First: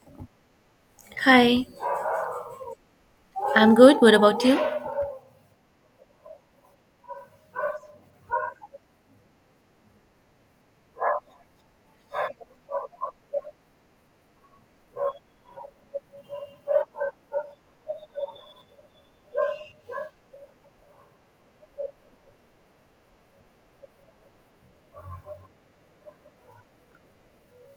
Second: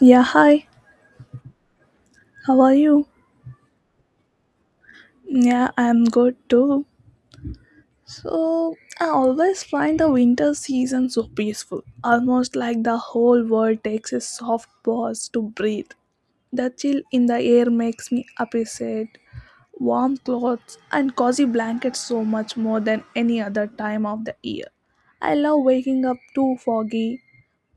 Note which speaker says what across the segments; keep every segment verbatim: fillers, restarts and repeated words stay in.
Speaker 1: Yeah, hi.
Speaker 2: Hi,
Speaker 1: How are you?
Speaker 2: I'm good. What about you?
Speaker 1: Yeah, I'm good too. So, I always find the winter season so peaceful, almost like the whole world takes a soft pause to breathe. The chill in the air makes me appreciate warm clothes and cozy blankets so much more than any other time of the year. I love waking up to foggy,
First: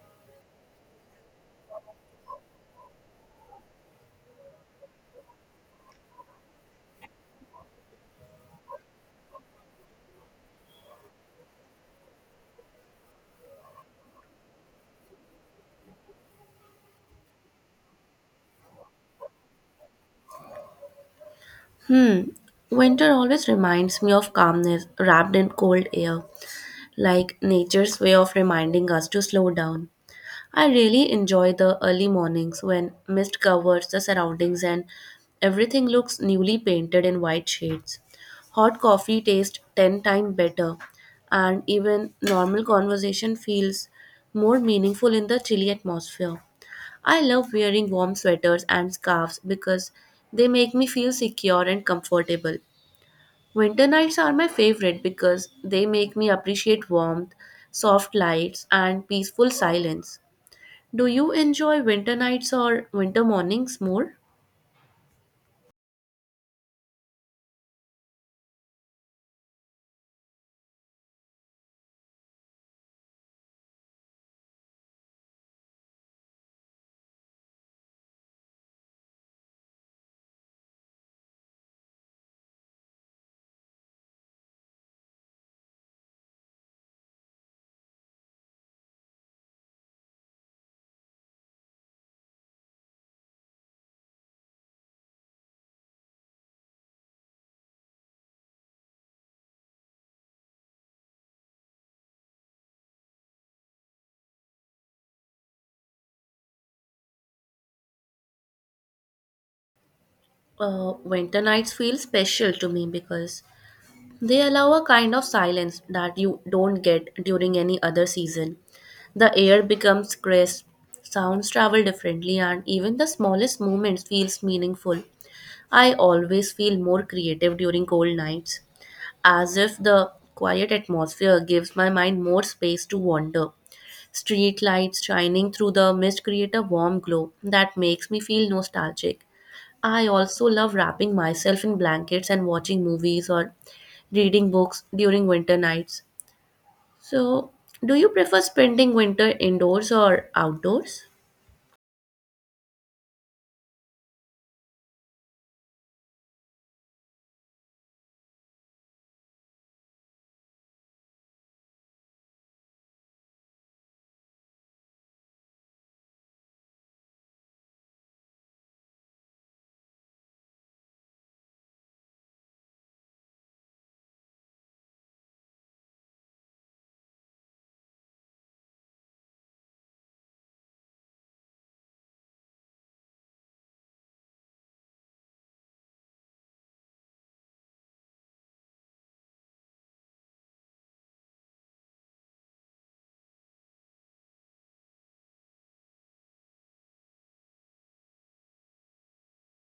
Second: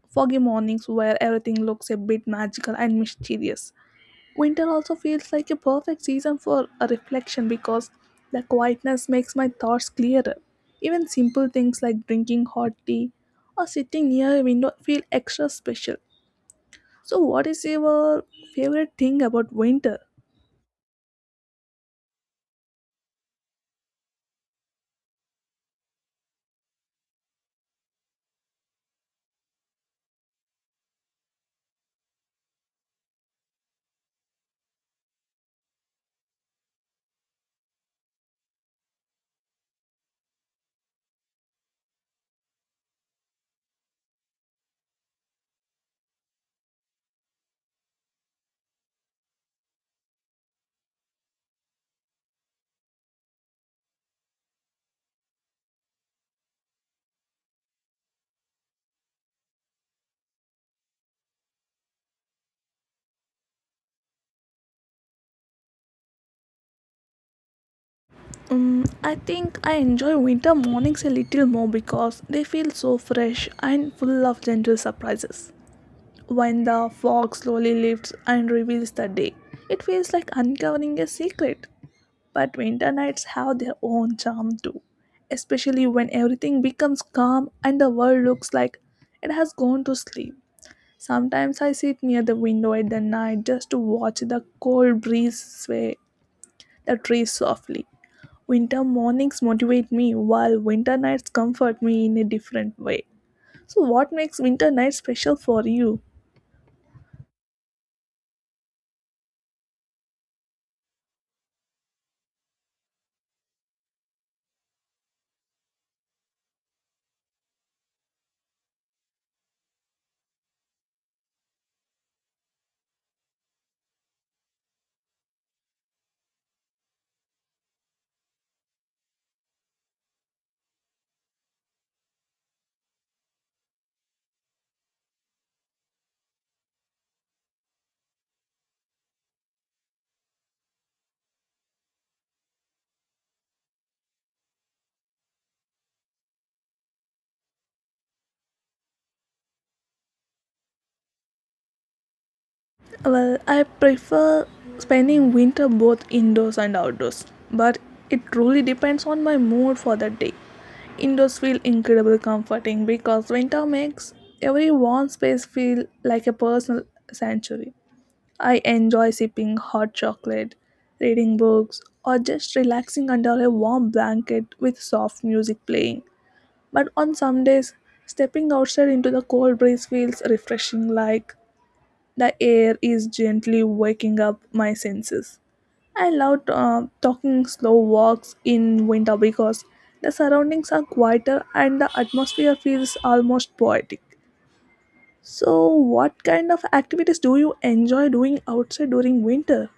Speaker 1: foggy mornings where everything looks a bit magical and mysterious. Winter also feels like a perfect season for a reflection because the quietness makes my thoughts clearer. Even simple things like drinking hot tea or sitting near a window feel extra special. So, what is your favorite thing about winter?
Speaker 2: Hmm. Winter always reminds me of calmness wrapped in cold air, like nature's way of reminding us to slow down. I really enjoy the early mornings when mist covers the surroundings and everything looks newly painted in white shades. Hot coffee tastes ten times better, and even normal conversation feels more meaningful in the chilly atmosphere. I love wearing warm sweaters and scarves because they make me feel secure and comfortable. Winter nights are my favorite because they make me appreciate warmth, soft lights, and peaceful silence. Do you enjoy winter nights or winter mornings more?
Speaker 1: Um, I think I enjoy winter mornings a little more because they feel so fresh and full of gentle surprises. When the fog slowly lifts and reveals the day, it feels like uncovering a secret. But winter nights have their own charm too, especially when everything becomes calm and the world looks like it has gone to sleep. Sometimes I sit near the window at the night just to watch the cold breeze sway the trees softly. Winter mornings motivate me while winter nights comfort me in a different way. So, what makes winter nights special for you?
Speaker 2: Uh, winter nights feel special to me because they allow a kind of silence that you don't get during any other season. The air becomes crisp, sounds travel differently, and even the smallest movements feels meaningful. I always feel more creative during cold nights, as if the quiet atmosphere gives my mind more space to wander. Street lights shining through the mist create a warm glow that makes me feel nostalgic. I also love wrapping myself in blankets and watching movies or reading books during winter nights. So, do you prefer spending winter indoors or outdoors?
Speaker 1: Well, I prefer spending winter both indoors and outdoors, but it truly depends on my mood for the day. Indoors feel incredibly comforting because winter makes every warm space feel like a personal sanctuary. I enjoy sipping hot chocolate, reading books, or just relaxing under a warm blanket with soft music playing. But on some days, stepping outside into the cold breeze feels refreshing, like the air is gently waking up my senses. I love uh, talking slow walks in winter because the surroundings are quieter and the atmosphere feels almost poetic. So, what kind of activities do you enjoy doing outside during winter?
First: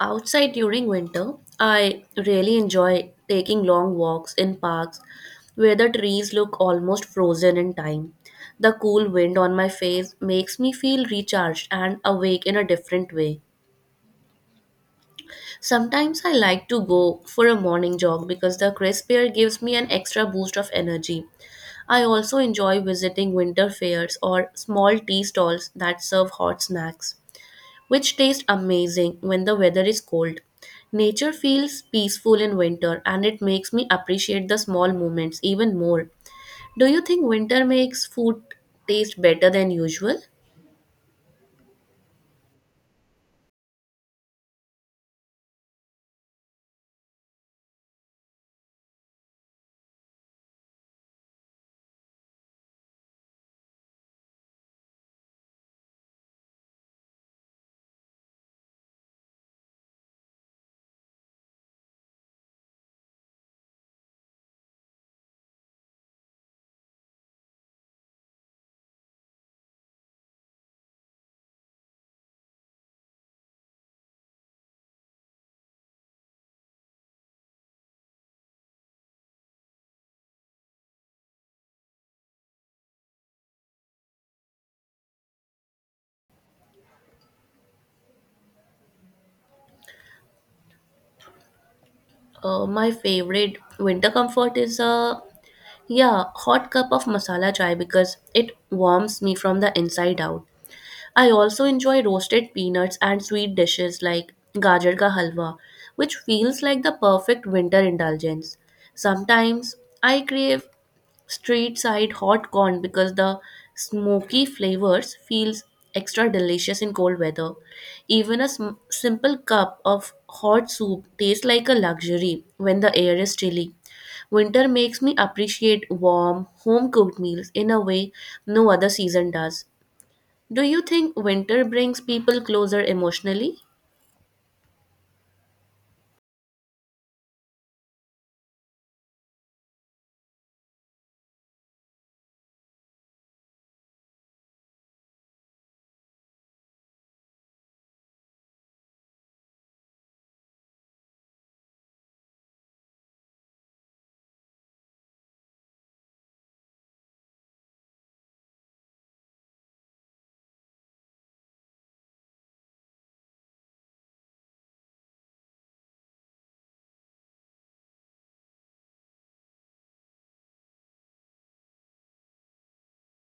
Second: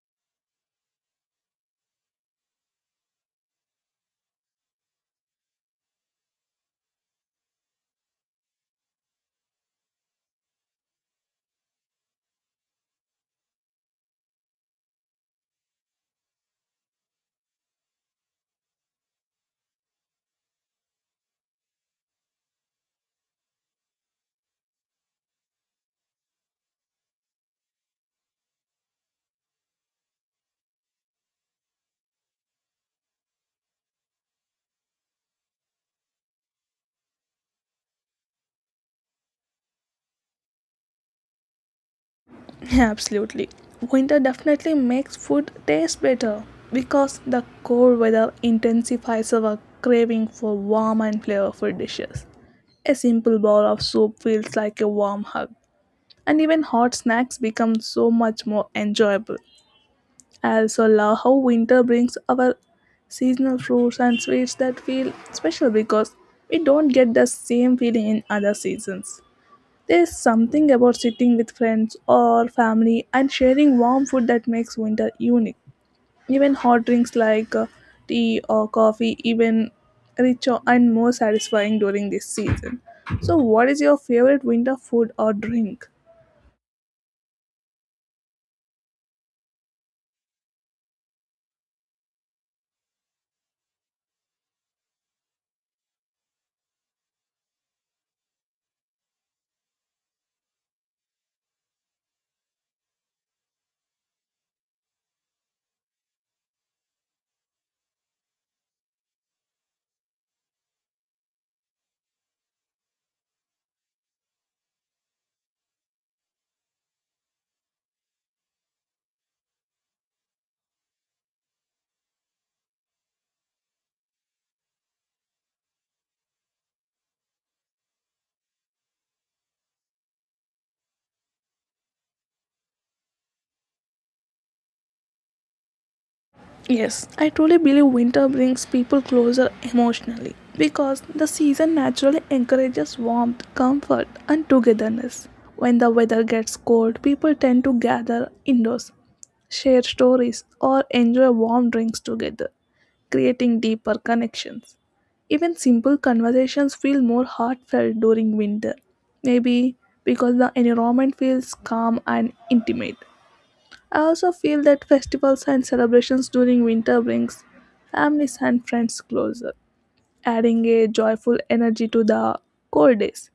Speaker 2: Outside during winter, I really enjoy taking long walks in parks where the trees look almost frozen in time. The cool wind on my face makes me feel recharged and awake in a different way. Sometimes I like to go for a morning jog because the crisp air gives me an extra boost of energy. I also enjoy visiting winter fairs or small tea stalls that serve hot snacks, which taste amazing when the weather is cold. Nature feels peaceful in winter and it makes me appreciate the small moments even more. Do you think winter makes food taste better than usual?
Speaker 1: Absolutely. Winter definitely makes food taste better because the cold weather intensifies our craving for warm and flavorful dishes. A simple bowl of soup feels like a warm hug, and even hot snacks become so much more enjoyable. I also love how winter brings our seasonal fruits and sweets that feel special because we don't get the same feeling in other seasons. There is something about sitting with friends or family and sharing warm food that makes winter unique. Even hot drinks like uh, tea or coffee, even richer and more satisfying during this season. So, what is your favorite winter food or drink?
Speaker 2: Uh, my favorite winter comfort is a, yeah, hot cup of masala chai because it warms me from the inside out. I also enjoy roasted peanuts and sweet dishes like gajar ka halwa, which feels like the perfect winter indulgence. Sometimes I crave street side hot corn because the smoky flavors feels extra delicious in cold weather. Even a sm- simple cup of hot soup tastes like a luxury when the air is chilly. Winter makes me appreciate warm home cooked meals in a way no other season does. Do you think winter brings people closer emotionally?
Speaker 1: Yes, I truly believe winter brings people closer emotionally because the season naturally encourages warmth, comfort, and togetherness. When the weather gets cold, people tend to gather indoors, share stories, or enjoy warm drinks together, creating deeper connections. Even simple conversations feel more heartfelt during winter, maybe because the environment feels calm and intimate. I also feel that festivals and celebrations during winter brings families and friends closer, adding a joyful energy to the cold days.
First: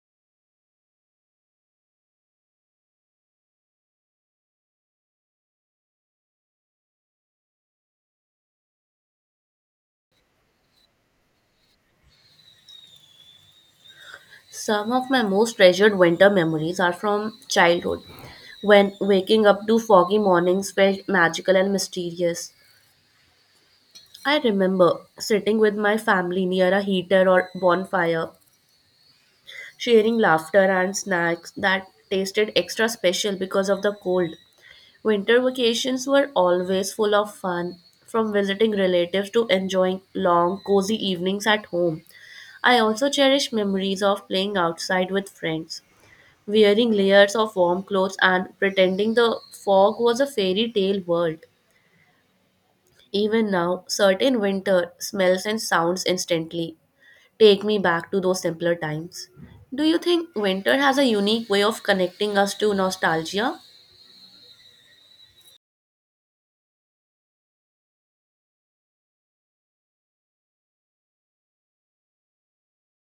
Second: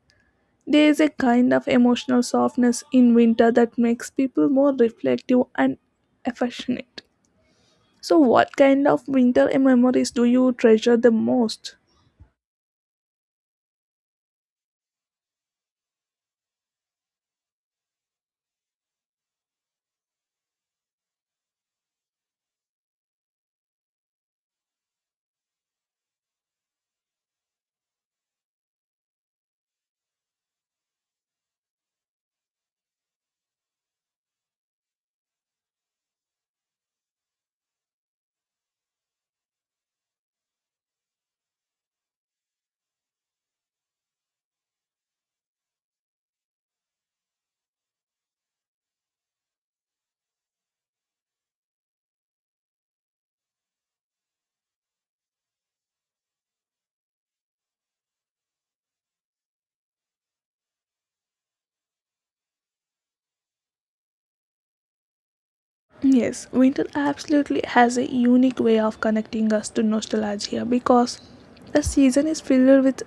Speaker 1: There is a kind of emotional softness in winter that makes people more reflective and affectionate. So, what kind of winter memories do you treasure the most?
Speaker 2: Some of my most treasured winter memories are from childhood, when waking up to foggy mornings felt magical and mysterious. I remember sitting with my family near a heater or bonfire, sharing laughter and snacks that tasted extra special because of the cold. Winter vacations were always full of fun, from visiting relatives to enjoying long, cozy evenings at home. I also cherish memories of playing outside with friends wearing layers of warm clothes and pretending the fog was a fairy tale world. Even now, certain winter smells and sounds instantly take me back to those simpler times. Do you think winter has a unique way of connecting us to nostalgia?
Speaker 1: Yes, winter absolutely has a unique way of connecting us to nostalgia because the season is filled with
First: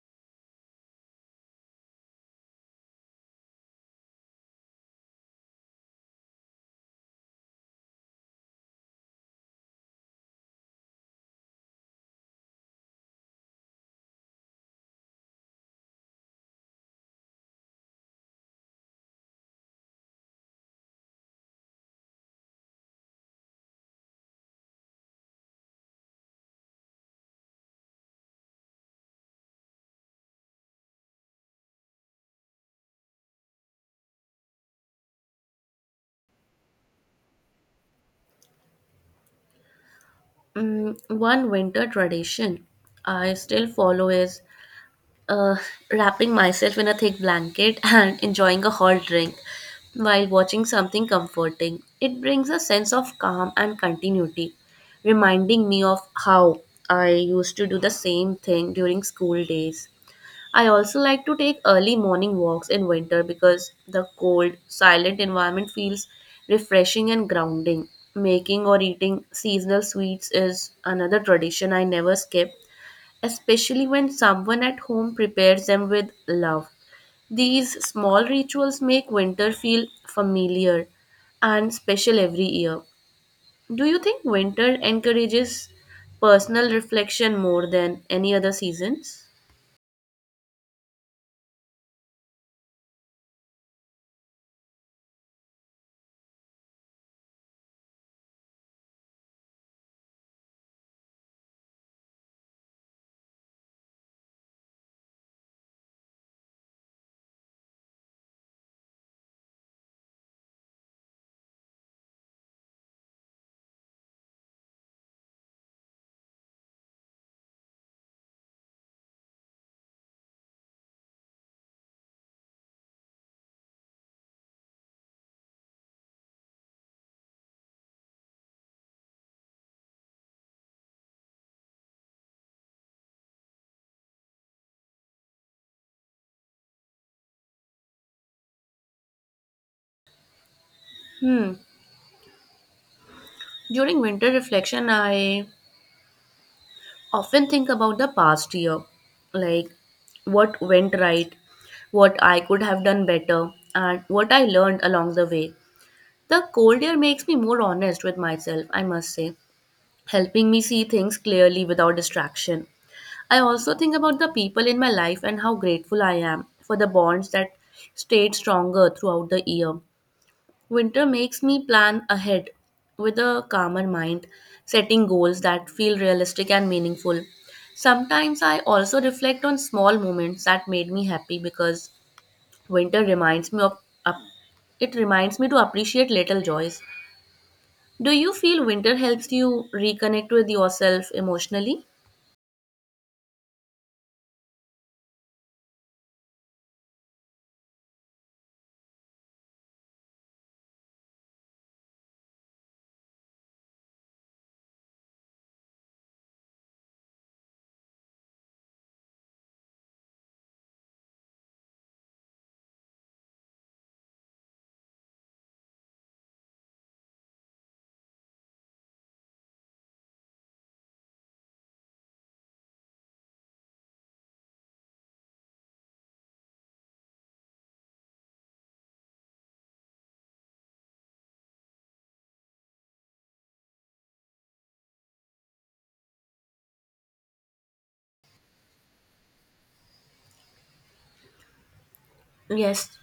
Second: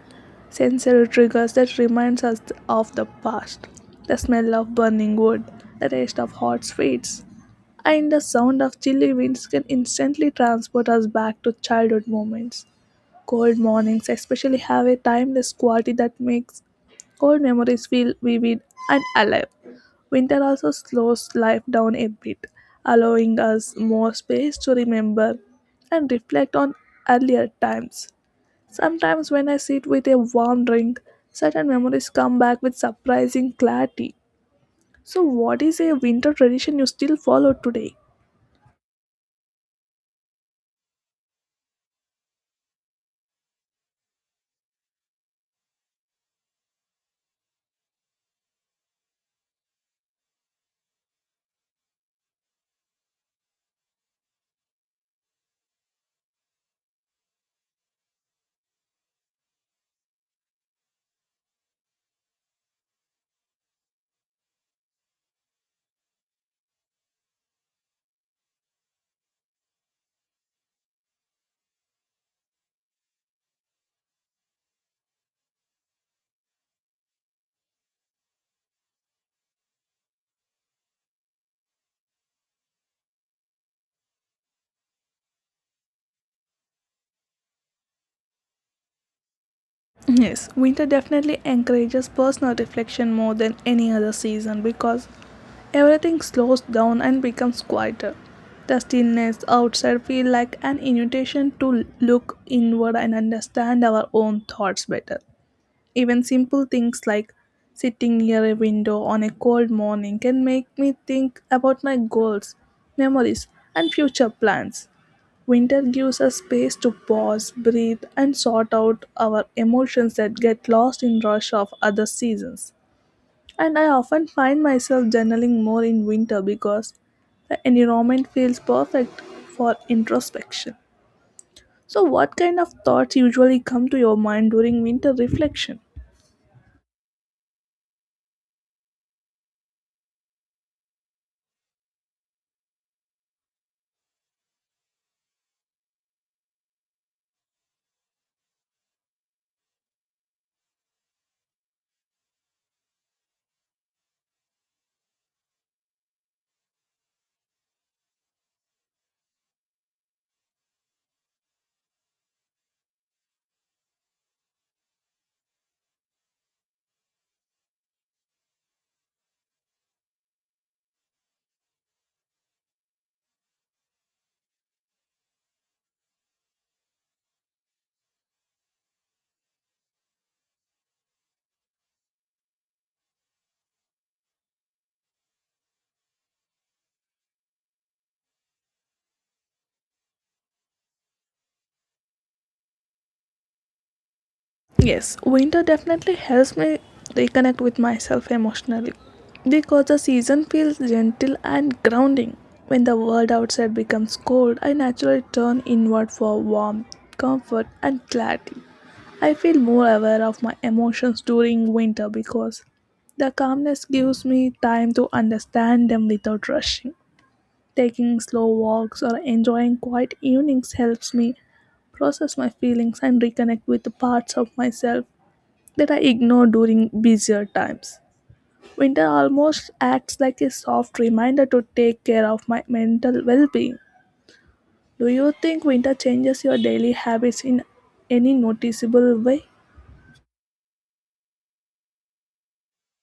Speaker 1: sensory triggers that reminds us of the past. The smell of burning wood, the taste of hot sweets, and the sound of chilly winds can instantly transport us back to childhood moments. Cold mornings, especially, have a timeless quality that makes cold memories feel vivid and alive. Winter also slows life down a bit, allowing us more space to remember and reflect on earlier times. Sometimes, when I sit with a warm drink, certain memories come back with surprising clarity. So, what is a winter tradition you still follow today?
Speaker 2: Mm, one winter tradition I still follow is uh, wrapping myself in a thick blanket and enjoying a hot drink while watching something comforting. It brings a sense of calm and continuity, reminding me of how I used to do the same thing during school days. I also like to take early morning walks in winter because the cold, silent environment feels refreshing and grounding. Making or eating seasonal sweets is another tradition I never skip, especially when someone at home prepares them with love. These small rituals make winter feel familiar and special every year. Do you think winter encourages personal reflection more than any other seasons?
Speaker 1: Yes, winter definitely encourages personal reflection more than any other season because everything slows down and becomes quieter. The stillness outside feels like an invitation to look inward and understand our own thoughts better. Even simple things like sitting near a window on a cold morning can make me think about my goals, memories, and future plans. Winter gives us space to pause, breathe, and sort out our emotions that get lost in rush of other seasons. And I often find myself journaling more in winter because the environment feels perfect for introspection. So, what kind of thoughts usually come to your mind during winter reflection?
Speaker 2: Hmm. During winter reflection, I often think about the past year, like what went right, what I could have done better, and what I learned along the way. The cold air makes me more honest with myself, I must say, helping me see things clearly without distraction. I also think about the people in my life and how grateful I am for the bonds that stayed stronger throughout the year. Winter makes me plan ahead with a calmer mind, setting goals that feel realistic and meaningful. Sometimes I also reflect on small moments that made me happy because winter reminds me of, up- it reminds me to appreciate little joys. Do you feel winter helps you reconnect with yourself emotionally?
Speaker 1: Yes, winter definitely helps me reconnect with myself emotionally because the season feels gentle and grounding. When the world outside becomes cold, I naturally turn inward for warmth, comfort, and clarity. I feel more aware of my emotions during winter because the calmness gives me time to understand them without rushing. Taking slow walks or enjoying quiet evenings helps me process my feelings and reconnect with the parts of myself that I ignore during busier times. Winter almost acts like a soft reminder to take care of my mental well being. Do you think winter changes your daily habits in any noticeable way?
Speaker 2: Yes,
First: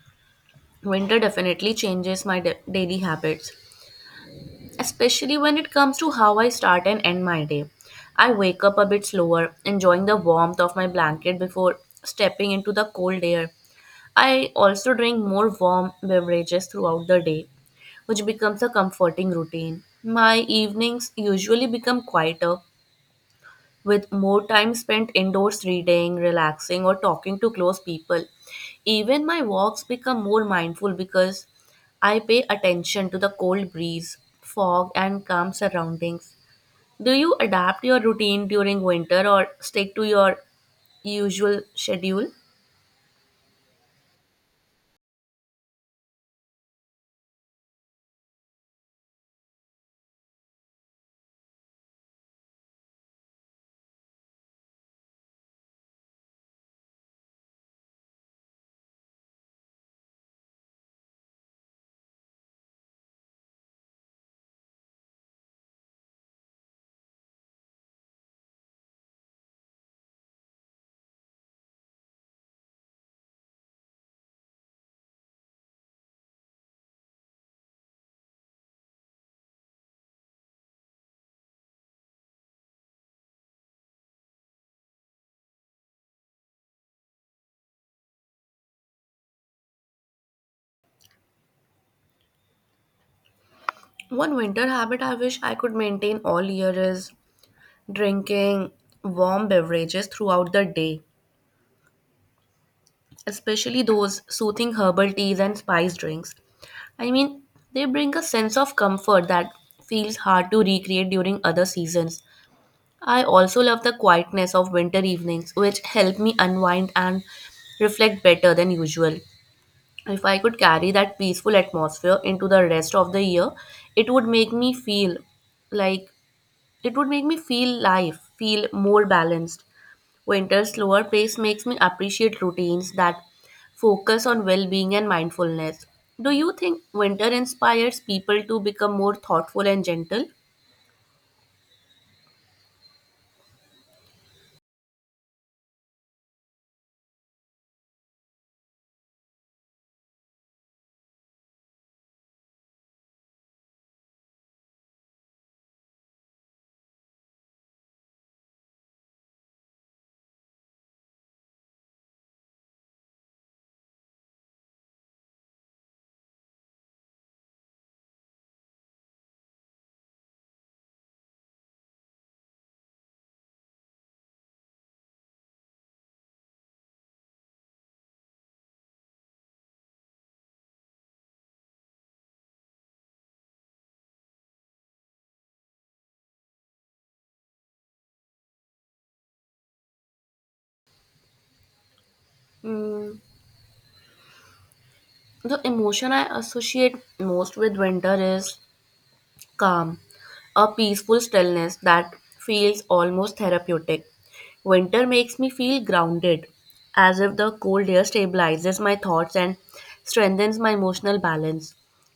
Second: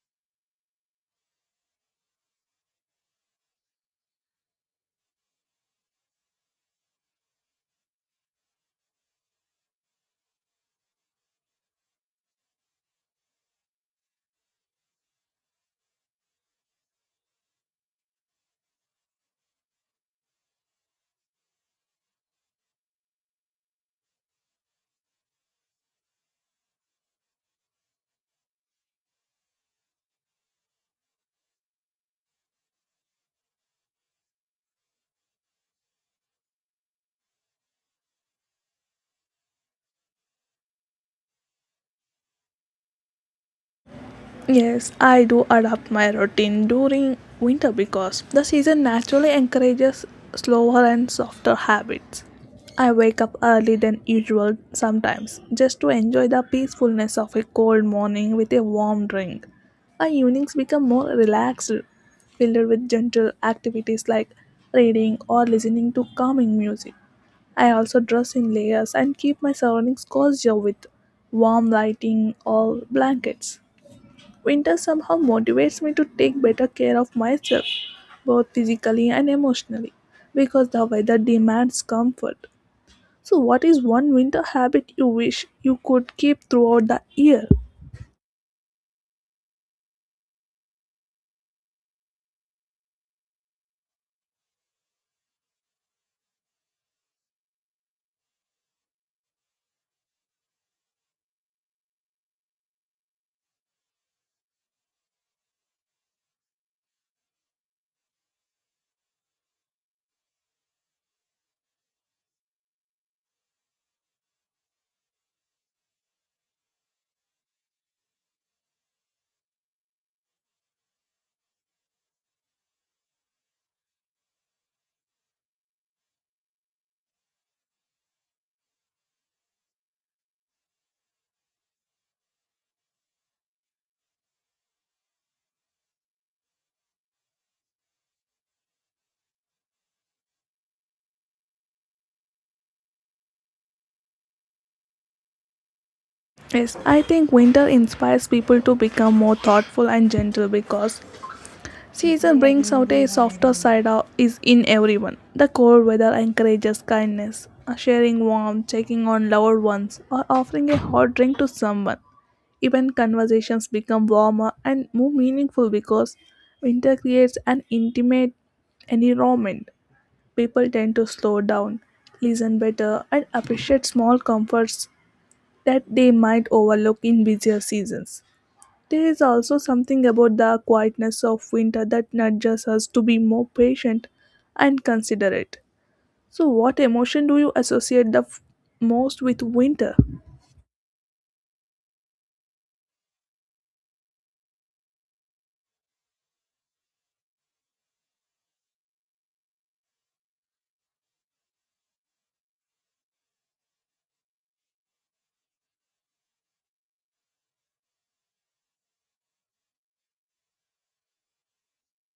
Speaker 2: winter definitely changes my da- daily habits, especially when it comes to how I start and end my day. I wake up a bit slower, enjoying the warmth of my blanket before stepping into the cold air. I also drink more warm beverages throughout the day, which becomes a comforting routine. My evenings usually become quieter, with more time spent indoors reading, relaxing, or talking to close people. Even my walks become more mindful because I pay attention to the cold breeze, fog, and calm surroundings. Do you adapt your routine during winter or stick to your usual schedule?
Speaker 1: Yes, I do adapt my routine during winter because the season naturally encourages slower and softer habits. I wake up early than usual sometimes just to enjoy the peacefulness of a cold morning with a warm drink. My evenings become more relaxed, filled with gentle activities like reading or listening to calming music. I also dress in layers and keep my surroundings cozier with warm lighting or blankets. Winter somehow motivates me to take better care of myself, both physically and emotionally, because the weather demands comfort. So, what is one winter habit you wish you could keep throughout the year?
Speaker 2: One winter habit I wish I could maintain all year is drinking warm beverages throughout the day, especially those soothing herbal teas and spice drinks. I mean, they bring a sense of comfort that feels hard to recreate during other seasons. I also love the quietness of winter evenings, which help me unwind and reflect better than usual. If I could carry that peaceful atmosphere into the rest of the year, it would make me feel like it would make me feel life, feel more balanced. Winter's slower pace makes me appreciate routines that focus on well being and mindfulness. Do you think winter inspires people to become more thoughtful and gentle?
Speaker 1: Yes, I think winter inspires people to become more thoughtful and gentle because Season brings out a softer side of is in everyone. The cold weather encourages kindness, uh, sharing warmth, checking on loved ones, or offering a hot drink to someone. Even conversations become warmer and more meaningful because winter creates an intimate environment. People tend to slow down, listen better, and appreciate small comforts that they might overlook in busier seasons. There is also something about the quietness of winter that nudges us to be more patient and considerate. So, what emotion do you associate the f- most with winter?
Speaker 2: Mm, the emotion I associate most with winter is calm, a peaceful stillness that feels almost therapeutic. Winter makes me feel grounded, as if the cold air stabilizes my thoughts and strengthens my emotional balance.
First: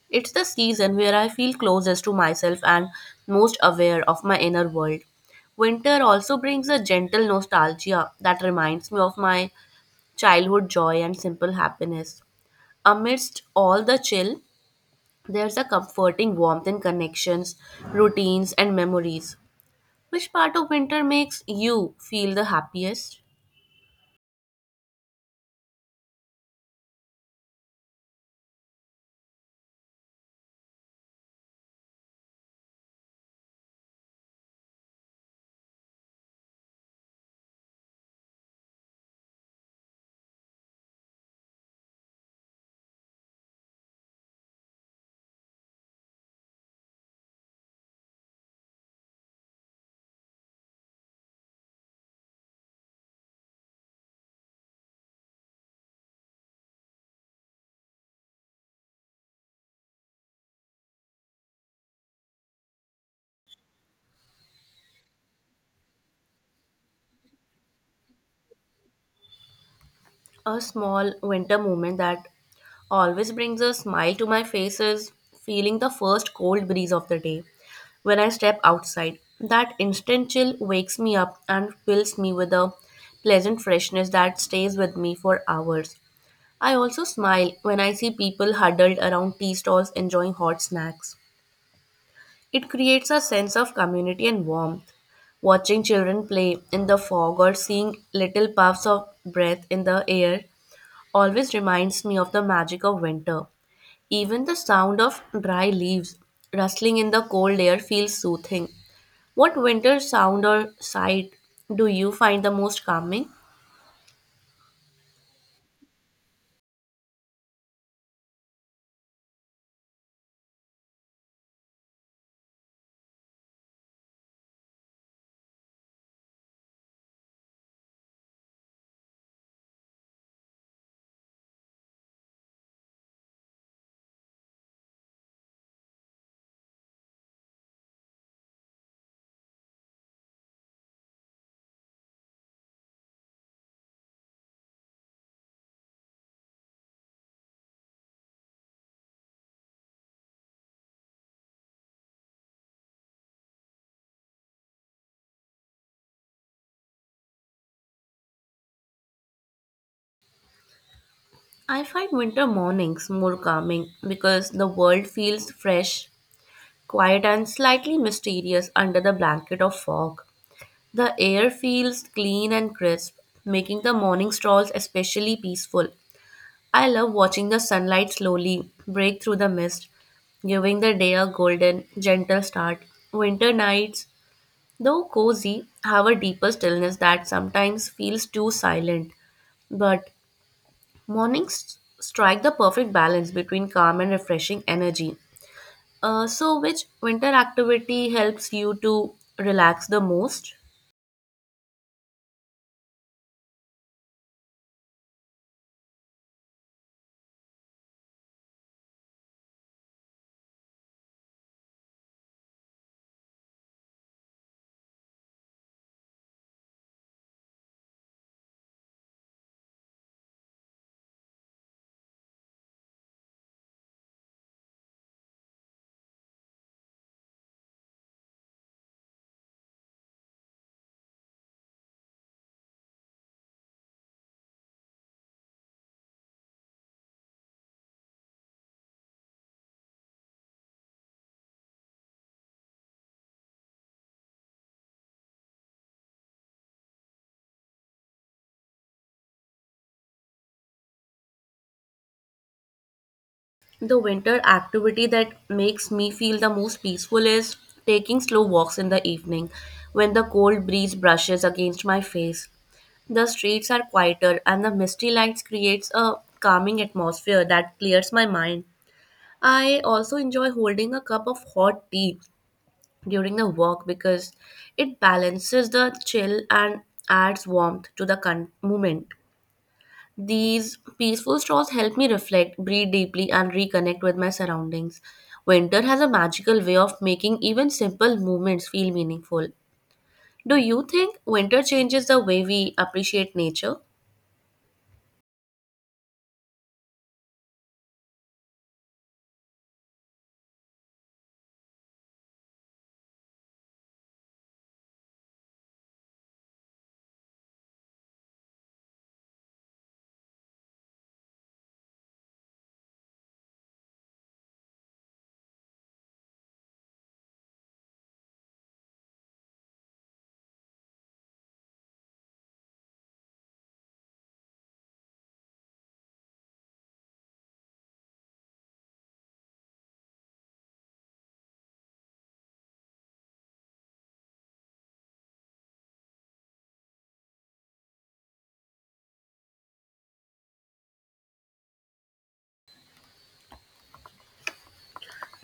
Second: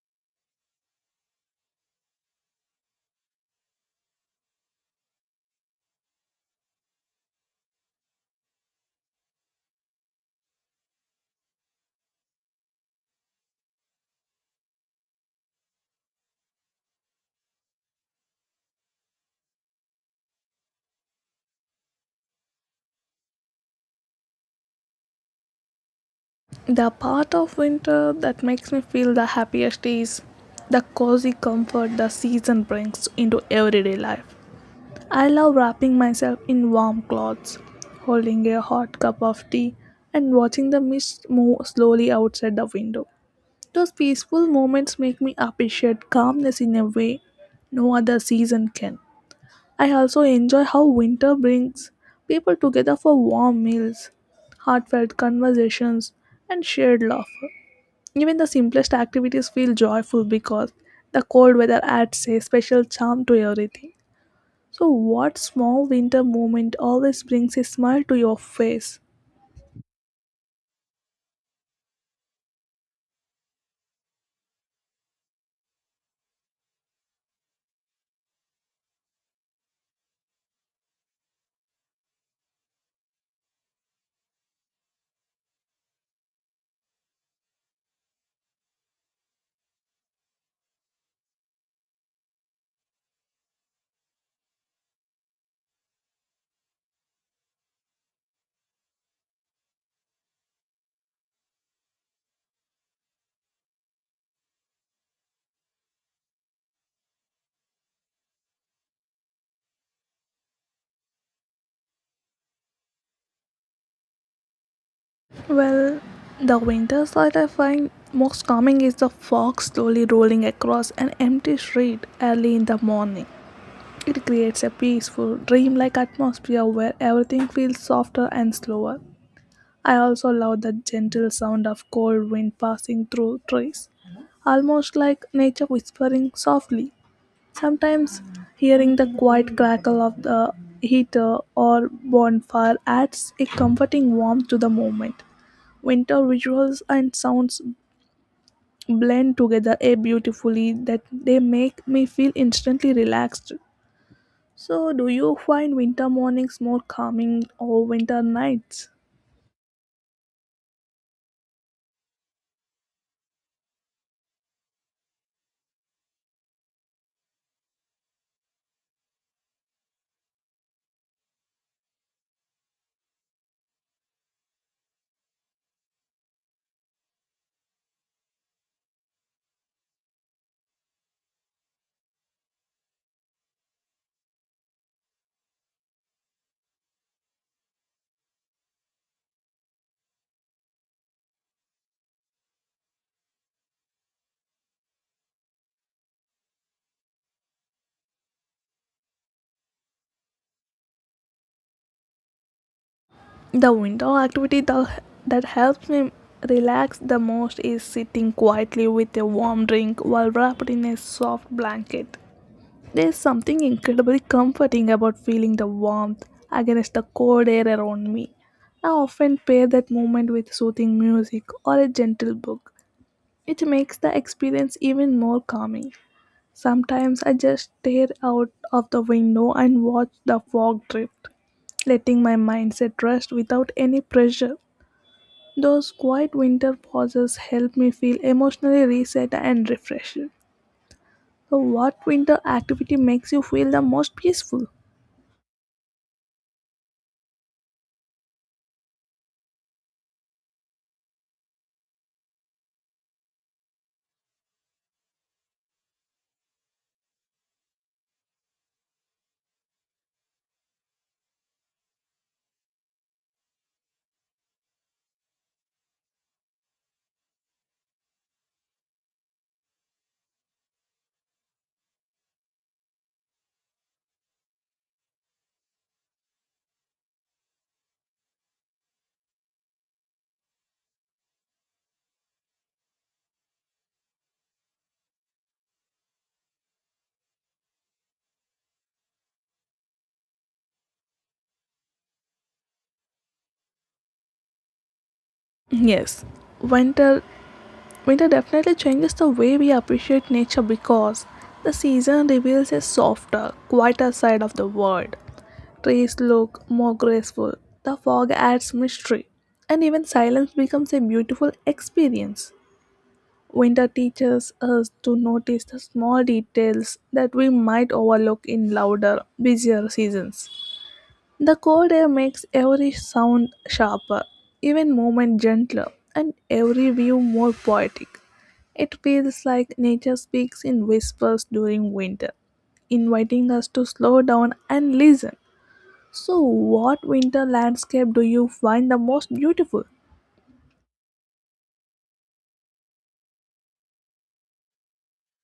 Speaker 2: It's the season where I feel closest to myself and most aware of my inner world. Winter also brings a gentle nostalgia that reminds me of my childhood joy and simple happiness. Amidst all the chill, there's a comforting warmth in connections, routines, and memories. Which part of winter makes you feel the happiest?
Speaker 1: The part of winter that makes me feel the happiest is the cozy comfort the season brings into everyday life. I love wrapping myself in warm clothes, holding a hot cup of tea, and watching the mist move slowly outside the window. Those peaceful moments make me appreciate calmness in a way no other season can. I also enjoy how winter brings people together for warm meals, heartfelt conversations, and shared laughter. Even the simplest activities feel joyful because the cold weather adds a special charm to everything. So, what small winter moment always brings a smile to your face?
Speaker 2: A small winter moment that always brings a smile to my face is feeling the first cold breeze of the day. When I step outside, that instant chill wakes me up and fills me with a pleasant freshness that stays with me for hours. I also smile when I see people huddled around tea stalls enjoying hot snacks. It creates a sense of community and warmth. Watching children play in the fog or seeing little puffs of breath in the air always reminds me of the magic of winter. Even the sound of dry leaves rustling in the cold air feels soothing. What winter sound or sight do you find the most calming?
Speaker 1: Well, the winter sight I find most calming is the fog slowly rolling across an empty street early in the morning. It creates a peaceful, dreamlike atmosphere where everything feels softer and slower. I also love the gentle sound of cold wind passing through trees, almost like nature whispering softly. Sometimes hearing the quiet crackle of the heater or bonfire adds a comforting warmth to the moment. Winter visuals and sounds blend together a beautifully that they make me feel instantly relaxed. So, do you find winter mornings more calming or winter nights?
Speaker 2: I find winter mornings more calming because the world feels fresh, quiet, and slightly mysterious under the blanket of fog. The air feels clean and crisp, making the morning strolls especially peaceful. I love watching the sunlight slowly break through the mist, giving the day a golden, gentle start. Winter nights, though cozy, have a deeper stillness that sometimes feels too silent. But mornings strike the perfect balance between calm and refreshing energy. Uh, so, which winter activity helps you to relax the most?
Speaker 1: The winter activity that, that helps me relax the most is sitting quietly with a warm drink while wrapped in a soft blanket. There's something incredibly comforting about feeling the warmth against the cold air around me. I often pair that moment with soothing music or a gentle book, which makes the experience even more calming. Sometimes I just stare out of the window and watch the fog drift, letting my mindset rest without any pressure. Those quiet winter pauses help me feel emotionally reset and refreshed. So, what winter activity makes you feel the most peaceful?
Speaker 2: The winter activity that makes me feel the most peaceful is taking slow walks in the evening when the cold breeze brushes against my face. The streets are quieter and the misty lights creates a calming atmosphere that clears my mind. I also enjoy holding a cup of hot tea during the walk because it balances the chill and adds warmth to the con- moment. These peaceful strolls help me reflect, breathe deeply, and reconnect with my surroundings. Winter has a magical way of making even simple movements feel meaningful. Do you think winter changes the way we appreciate nature?
Speaker 1: Yes, winter winter definitely changes the way we appreciate nature because the season reveals a softer, quieter side of the world. Trees look more graceful, the fog adds mystery, and even silence becomes a beautiful experience. Winter teaches us to notice the small details that we might overlook in louder, busier seasons. The cold air makes every sound sharper, even movement gentler, and every view more poetic. It feels like nature speaks in whispers during winter, inviting us to slow down and listen. So, what winter landscape do you find the most beautiful?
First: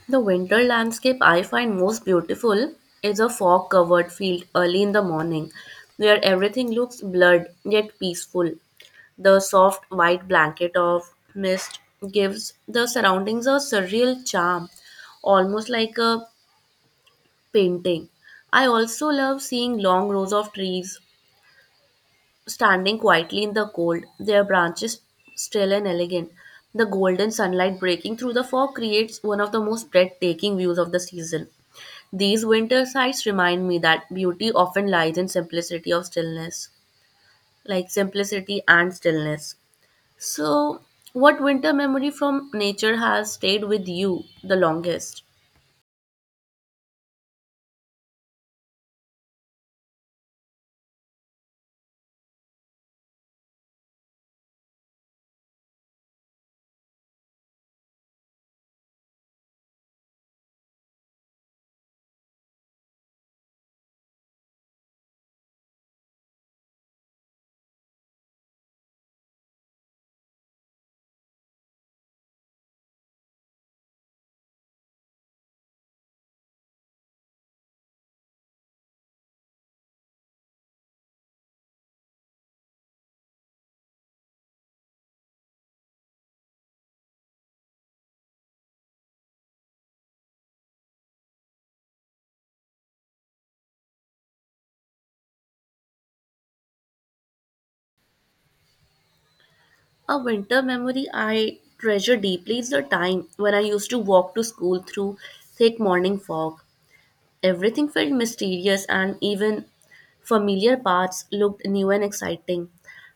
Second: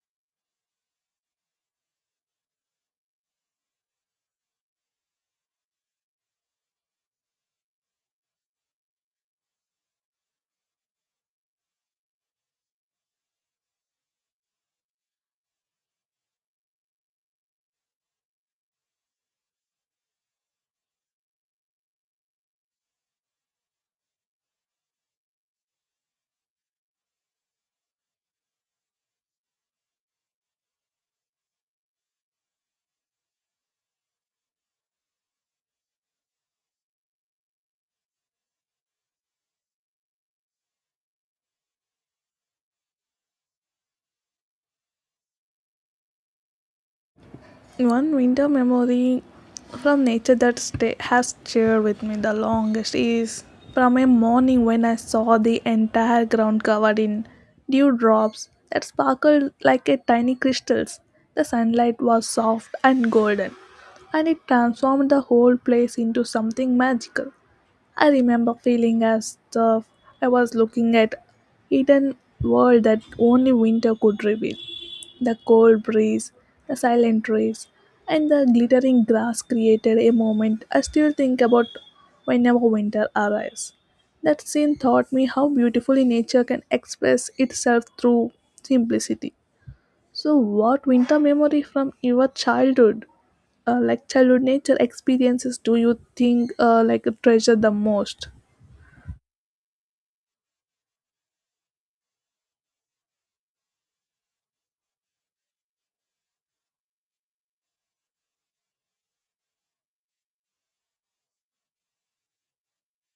Speaker 2: The winter landscape I find most beautiful is a fog covered field early in the morning where everything looks blurred yet peaceful. The soft white blanket of mist gives the surroundings a surreal charm, almost like a painting. I also love seeing long rows of trees standing quietly in the cold, their branches still and elegant. The golden sunlight breaking through the fog creates one of the most breathtaking views of the season. These winter sights remind me that beauty often lies in simplicity of stillness, like simplicity and stillness. So, what winter memory from nature has stayed with you the longest?
Speaker 1: One winter memory from nature that stay, has stayed with me the longest is from a morning when I saw the entire ground covered in dewdrops that sparkled like a tiny crystals. The sunlight was soft and golden, and it transformed the whole place into something magical. I remember feeling as though I was looking at hidden world that only winter could reveal. The cold breeze, the silent trees, and the glittering grass created a moment I still think about whenever winter arrives. That scene taught me how beautifully nature can express itself through simplicity. So, what winter memory from your childhood, uh, like childhood nature experiences, do you think uh, like treasure the most?
Speaker 2: A winter memory I treasure deeply is the time when I used to walk to school through thick morning fog. Everything felt mysterious, and even familiar paths looked new and exciting.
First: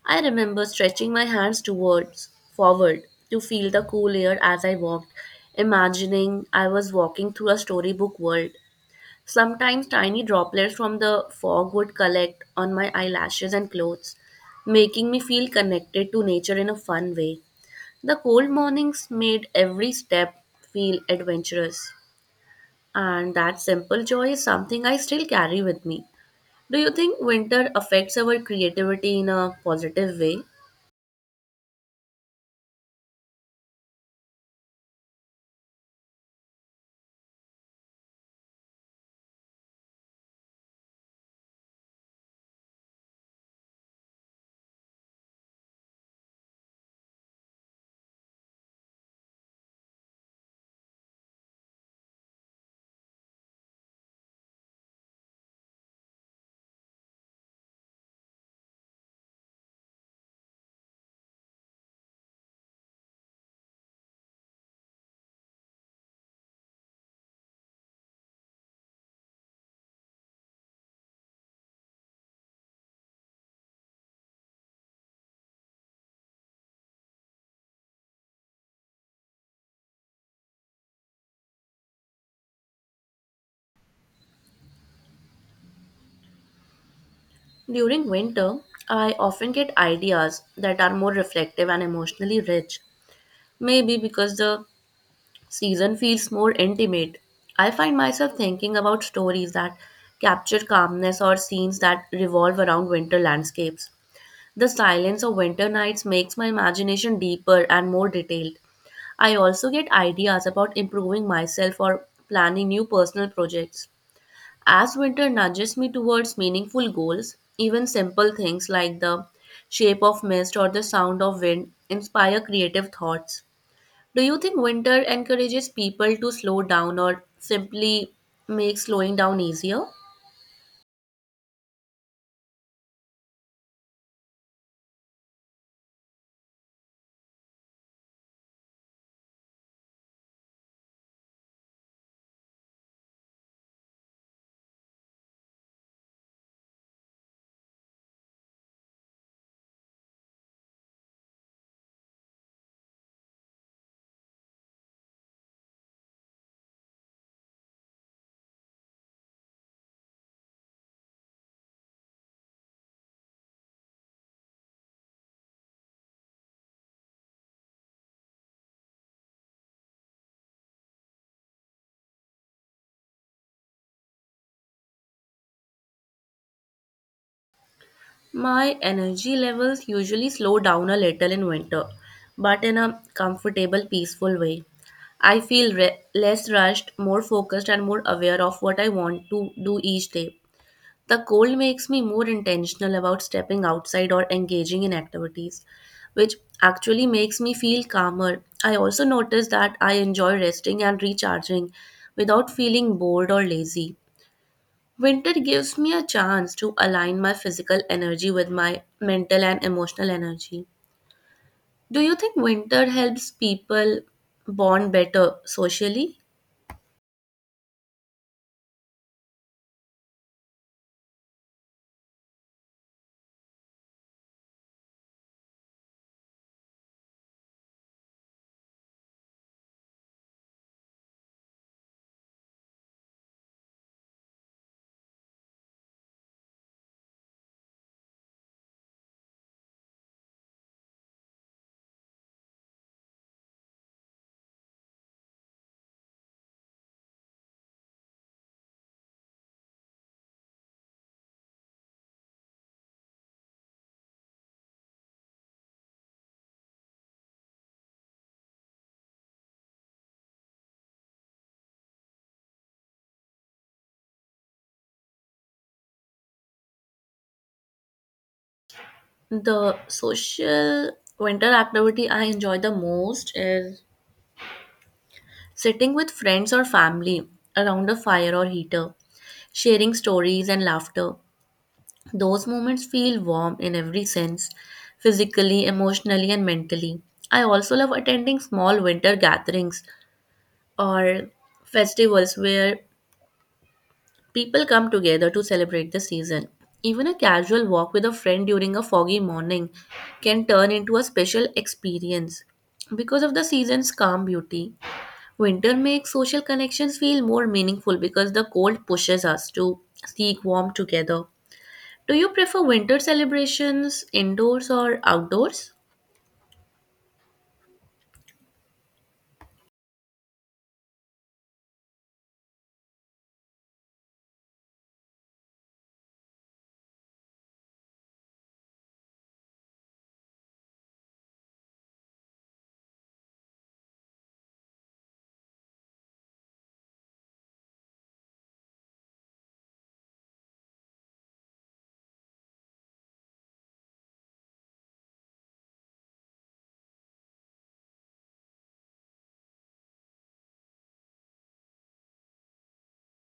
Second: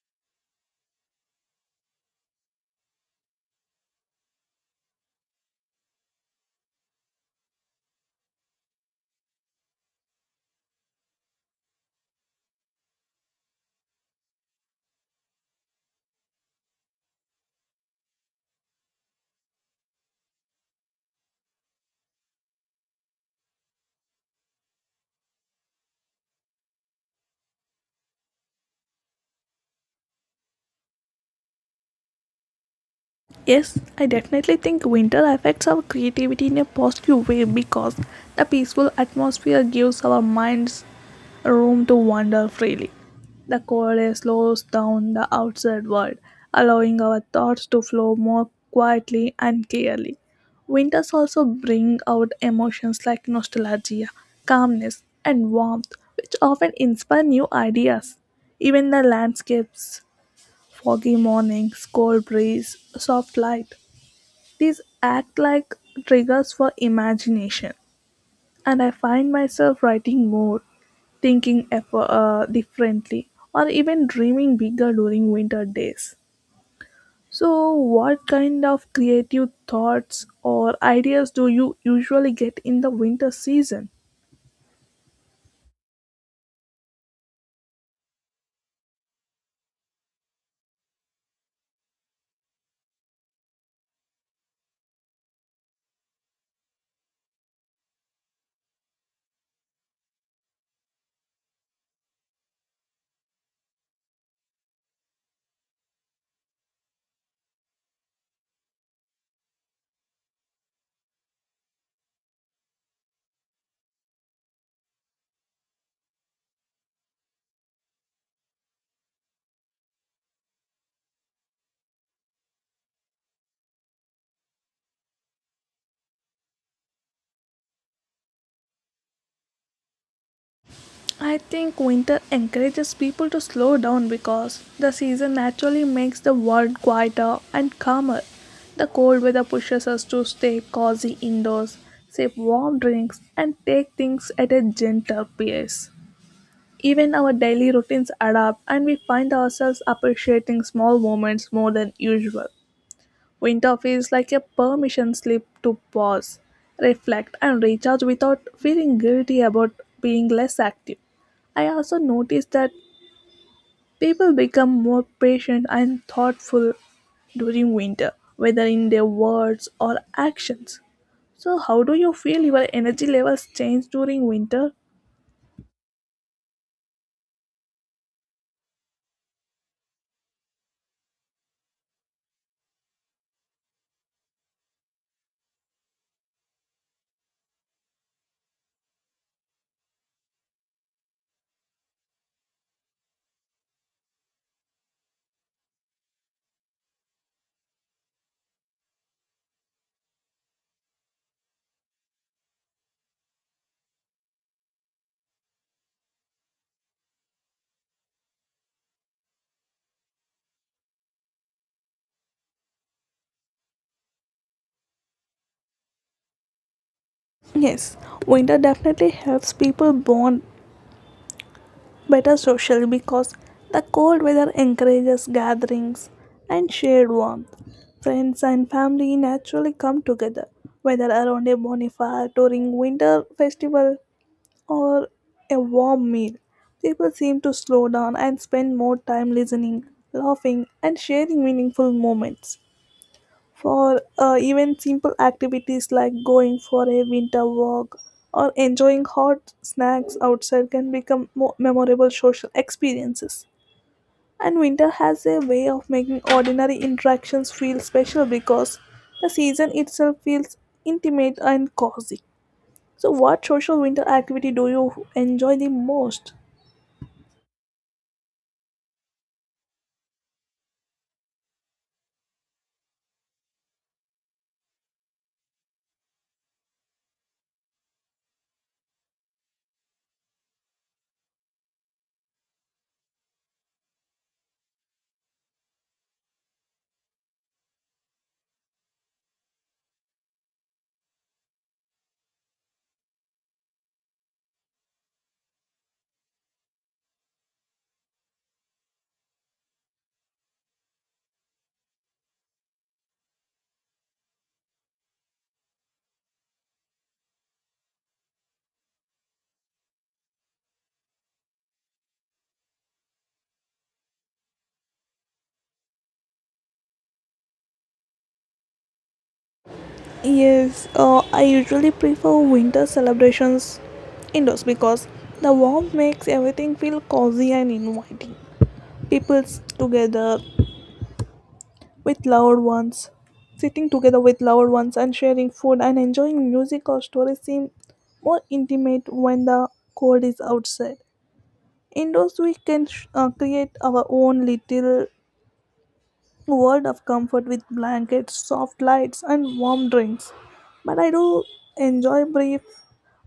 Speaker 2: I remember stretching my hands towards forward to feel the cool air as I walked, imagining I was walking through a storybook world. Sometimes tiny droplets from the fog would collect on my eyelashes and clothes, making me feel connected to nature in a fun way. The cold mornings made every step feel adventurous, and that simple joy is something I still carry with me. Do you think winter affects our creativity in a positive way?
Speaker 1: Yes, I definitely think winter affects our creativity in a positive way because the peaceful atmosphere gives our minds room to wander freely. The cold air slows down the outside world, allowing our thoughts to flow more quietly and clearly. Winters also bring out emotions like nostalgia, calmness, and warmth, which often inspire new ideas. Even the landscapes Foggy mornings, cold breeze, soft light. These act like triggers for imagination, and I find myself writing more, thinking effo- uh, differently, or even dreaming bigger during winter days. So, what kind of creative thoughts or ideas do you usually get in the winter season?
Speaker 2: During winter, I often get ideas that are more reflective and emotionally rich. Maybe because the season feels more intimate. I find myself thinking about stories that capture calmness or scenes that revolve around winter landscapes. The silence of winter nights makes my imagination deeper and more detailed. I also get ideas about improving myself or planning new personal projects. As winter nudges me towards meaningful goals, even simple things like the shape of mist or the sound of wind inspire creative thoughts. Do you think winter encourages people to slow down or simply makes slowing down easier?
Speaker 1: I think winter encourages people to slow down because the season naturally makes the world quieter and calmer. The cold weather pushes us to stay cozy indoors, sip warm drinks, and take things at a gentle pace. Even our daily routines adapt, and we find ourselves appreciating small moments more than usual. Winter feels like a permission slip to pause, reflect, and recharge without feeling guilty about being less active. I also noticed that people become more patient and thoughtful during winter, whether in their words or actions. So, how do you feel your energy levels change during winter?
Speaker 2: My energy levels usually slow down a little in winter, but in a comfortable, peaceful way. I feel re- less rushed, more focused, and more aware of what I want to do each day. The cold makes me more intentional about stepping outside or engaging in activities, which actually makes me feel calmer. I also notice that I enjoy resting and recharging without feeling bored or lazy. Winter gives me a chance to align my physical energy with my mental and emotional energy. Do you think winter helps people bond better socially?
Speaker 1: Yes, winter definitely helps people bond better social because the cold weather encourages gatherings and shared warmth. Friends and family naturally come together, whether around a bonfire during winter festival or a warm meal. People seem to slow down and spend more time listening, laughing, and sharing meaningful moments. For uh, even simple activities like going for a winter walk or enjoying hot snacks outside can become more memorable social experiences. And winter has a way of making ordinary interactions feel special because the season itself feels intimate and cozy. So, what social winter activity do you enjoy the most?
Speaker 2: The social winter activity I enjoy the most is sitting with friends or family around a fire or heater, sharing stories and laughter. Those moments feel warm in every sense, physically, emotionally, and mentally. I also love attending small winter gatherings or festivals where people come together to celebrate the season. Even a casual walk with a friend during a foggy morning can turn into a special experience. Because of the season's calm beauty, winter makes social connections feel more meaningful because the cold pushes us to seek warmth together. Do you prefer winter celebrations indoors or outdoors?
Speaker 1: Yes, uh, I usually prefer winter celebrations indoors because the warmth makes everything feel cozy and inviting. People's together with loved ones, sitting together with loved ones and sharing food and enjoying music or stories seem more intimate when the cold is outside. Indoors, we can sh- uh, create our own little world of comfort with blankets, soft lights, and warm drinks but I do enjoy brief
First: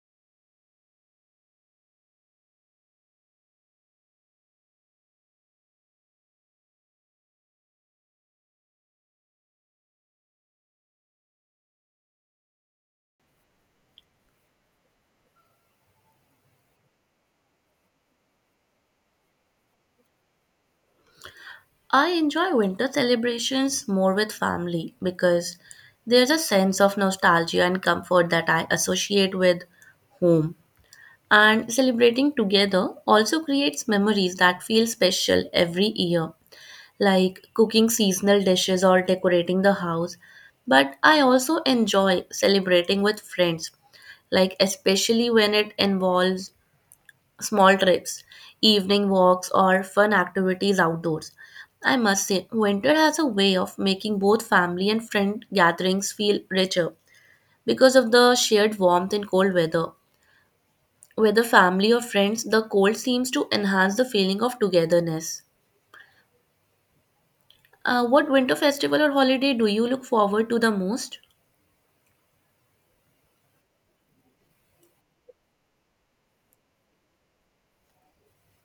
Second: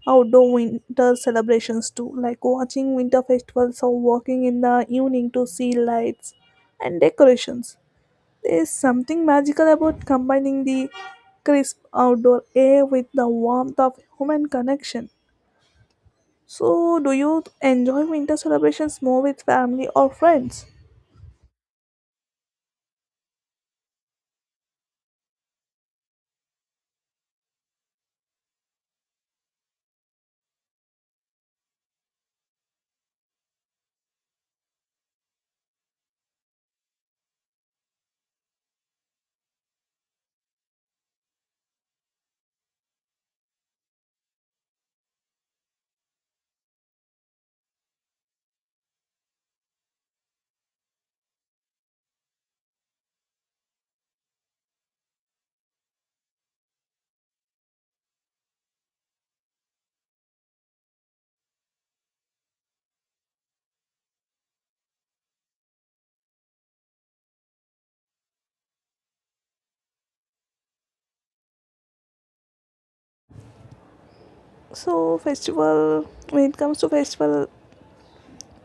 Speaker 1: outdoor winter celebrations too, like watching winter festivals or walking in the evening to see lights and decorations. There is something magical about combining the crisp outdoor air with the warmth of human connection. So, do you enjoy winter celebrations more with family or friends?
Speaker 2: I enjoy winter celebrations more with family because there's a sense of nostalgia and comfort that I associate with home. And celebrating together also creates memories that feel special every year, like cooking seasonal dishes or decorating the house. But I also enjoy celebrating with friends, like especially when it involves small trips, evening walks, or fun activities outdoors. I must say, winter has a way of making both family and friend gatherings feel richer because of the shared warmth in cold weather. Whether family or friends, the cold seems to enhance the feeling of togetherness. Uh, what winter festival or holiday do you look forward to the most?
Speaker 1: So, festival, when it comes to festival,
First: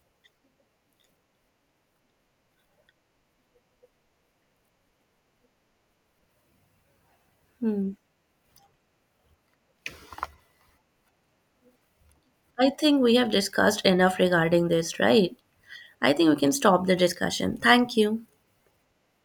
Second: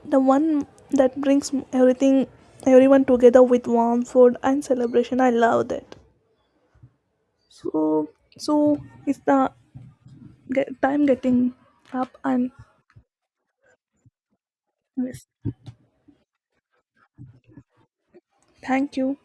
Speaker 1: the one that brings everything, everyone together with warm food and celebration, I love that.
Speaker 2: Hmm.
Speaker 1: So, so is the ge- time getting up? And
Speaker 2: I think we have discussed enough regarding this,
Speaker 1: yes,
Speaker 2: right? I think we can stop the discussion. Thank you.
Speaker 1: thank you.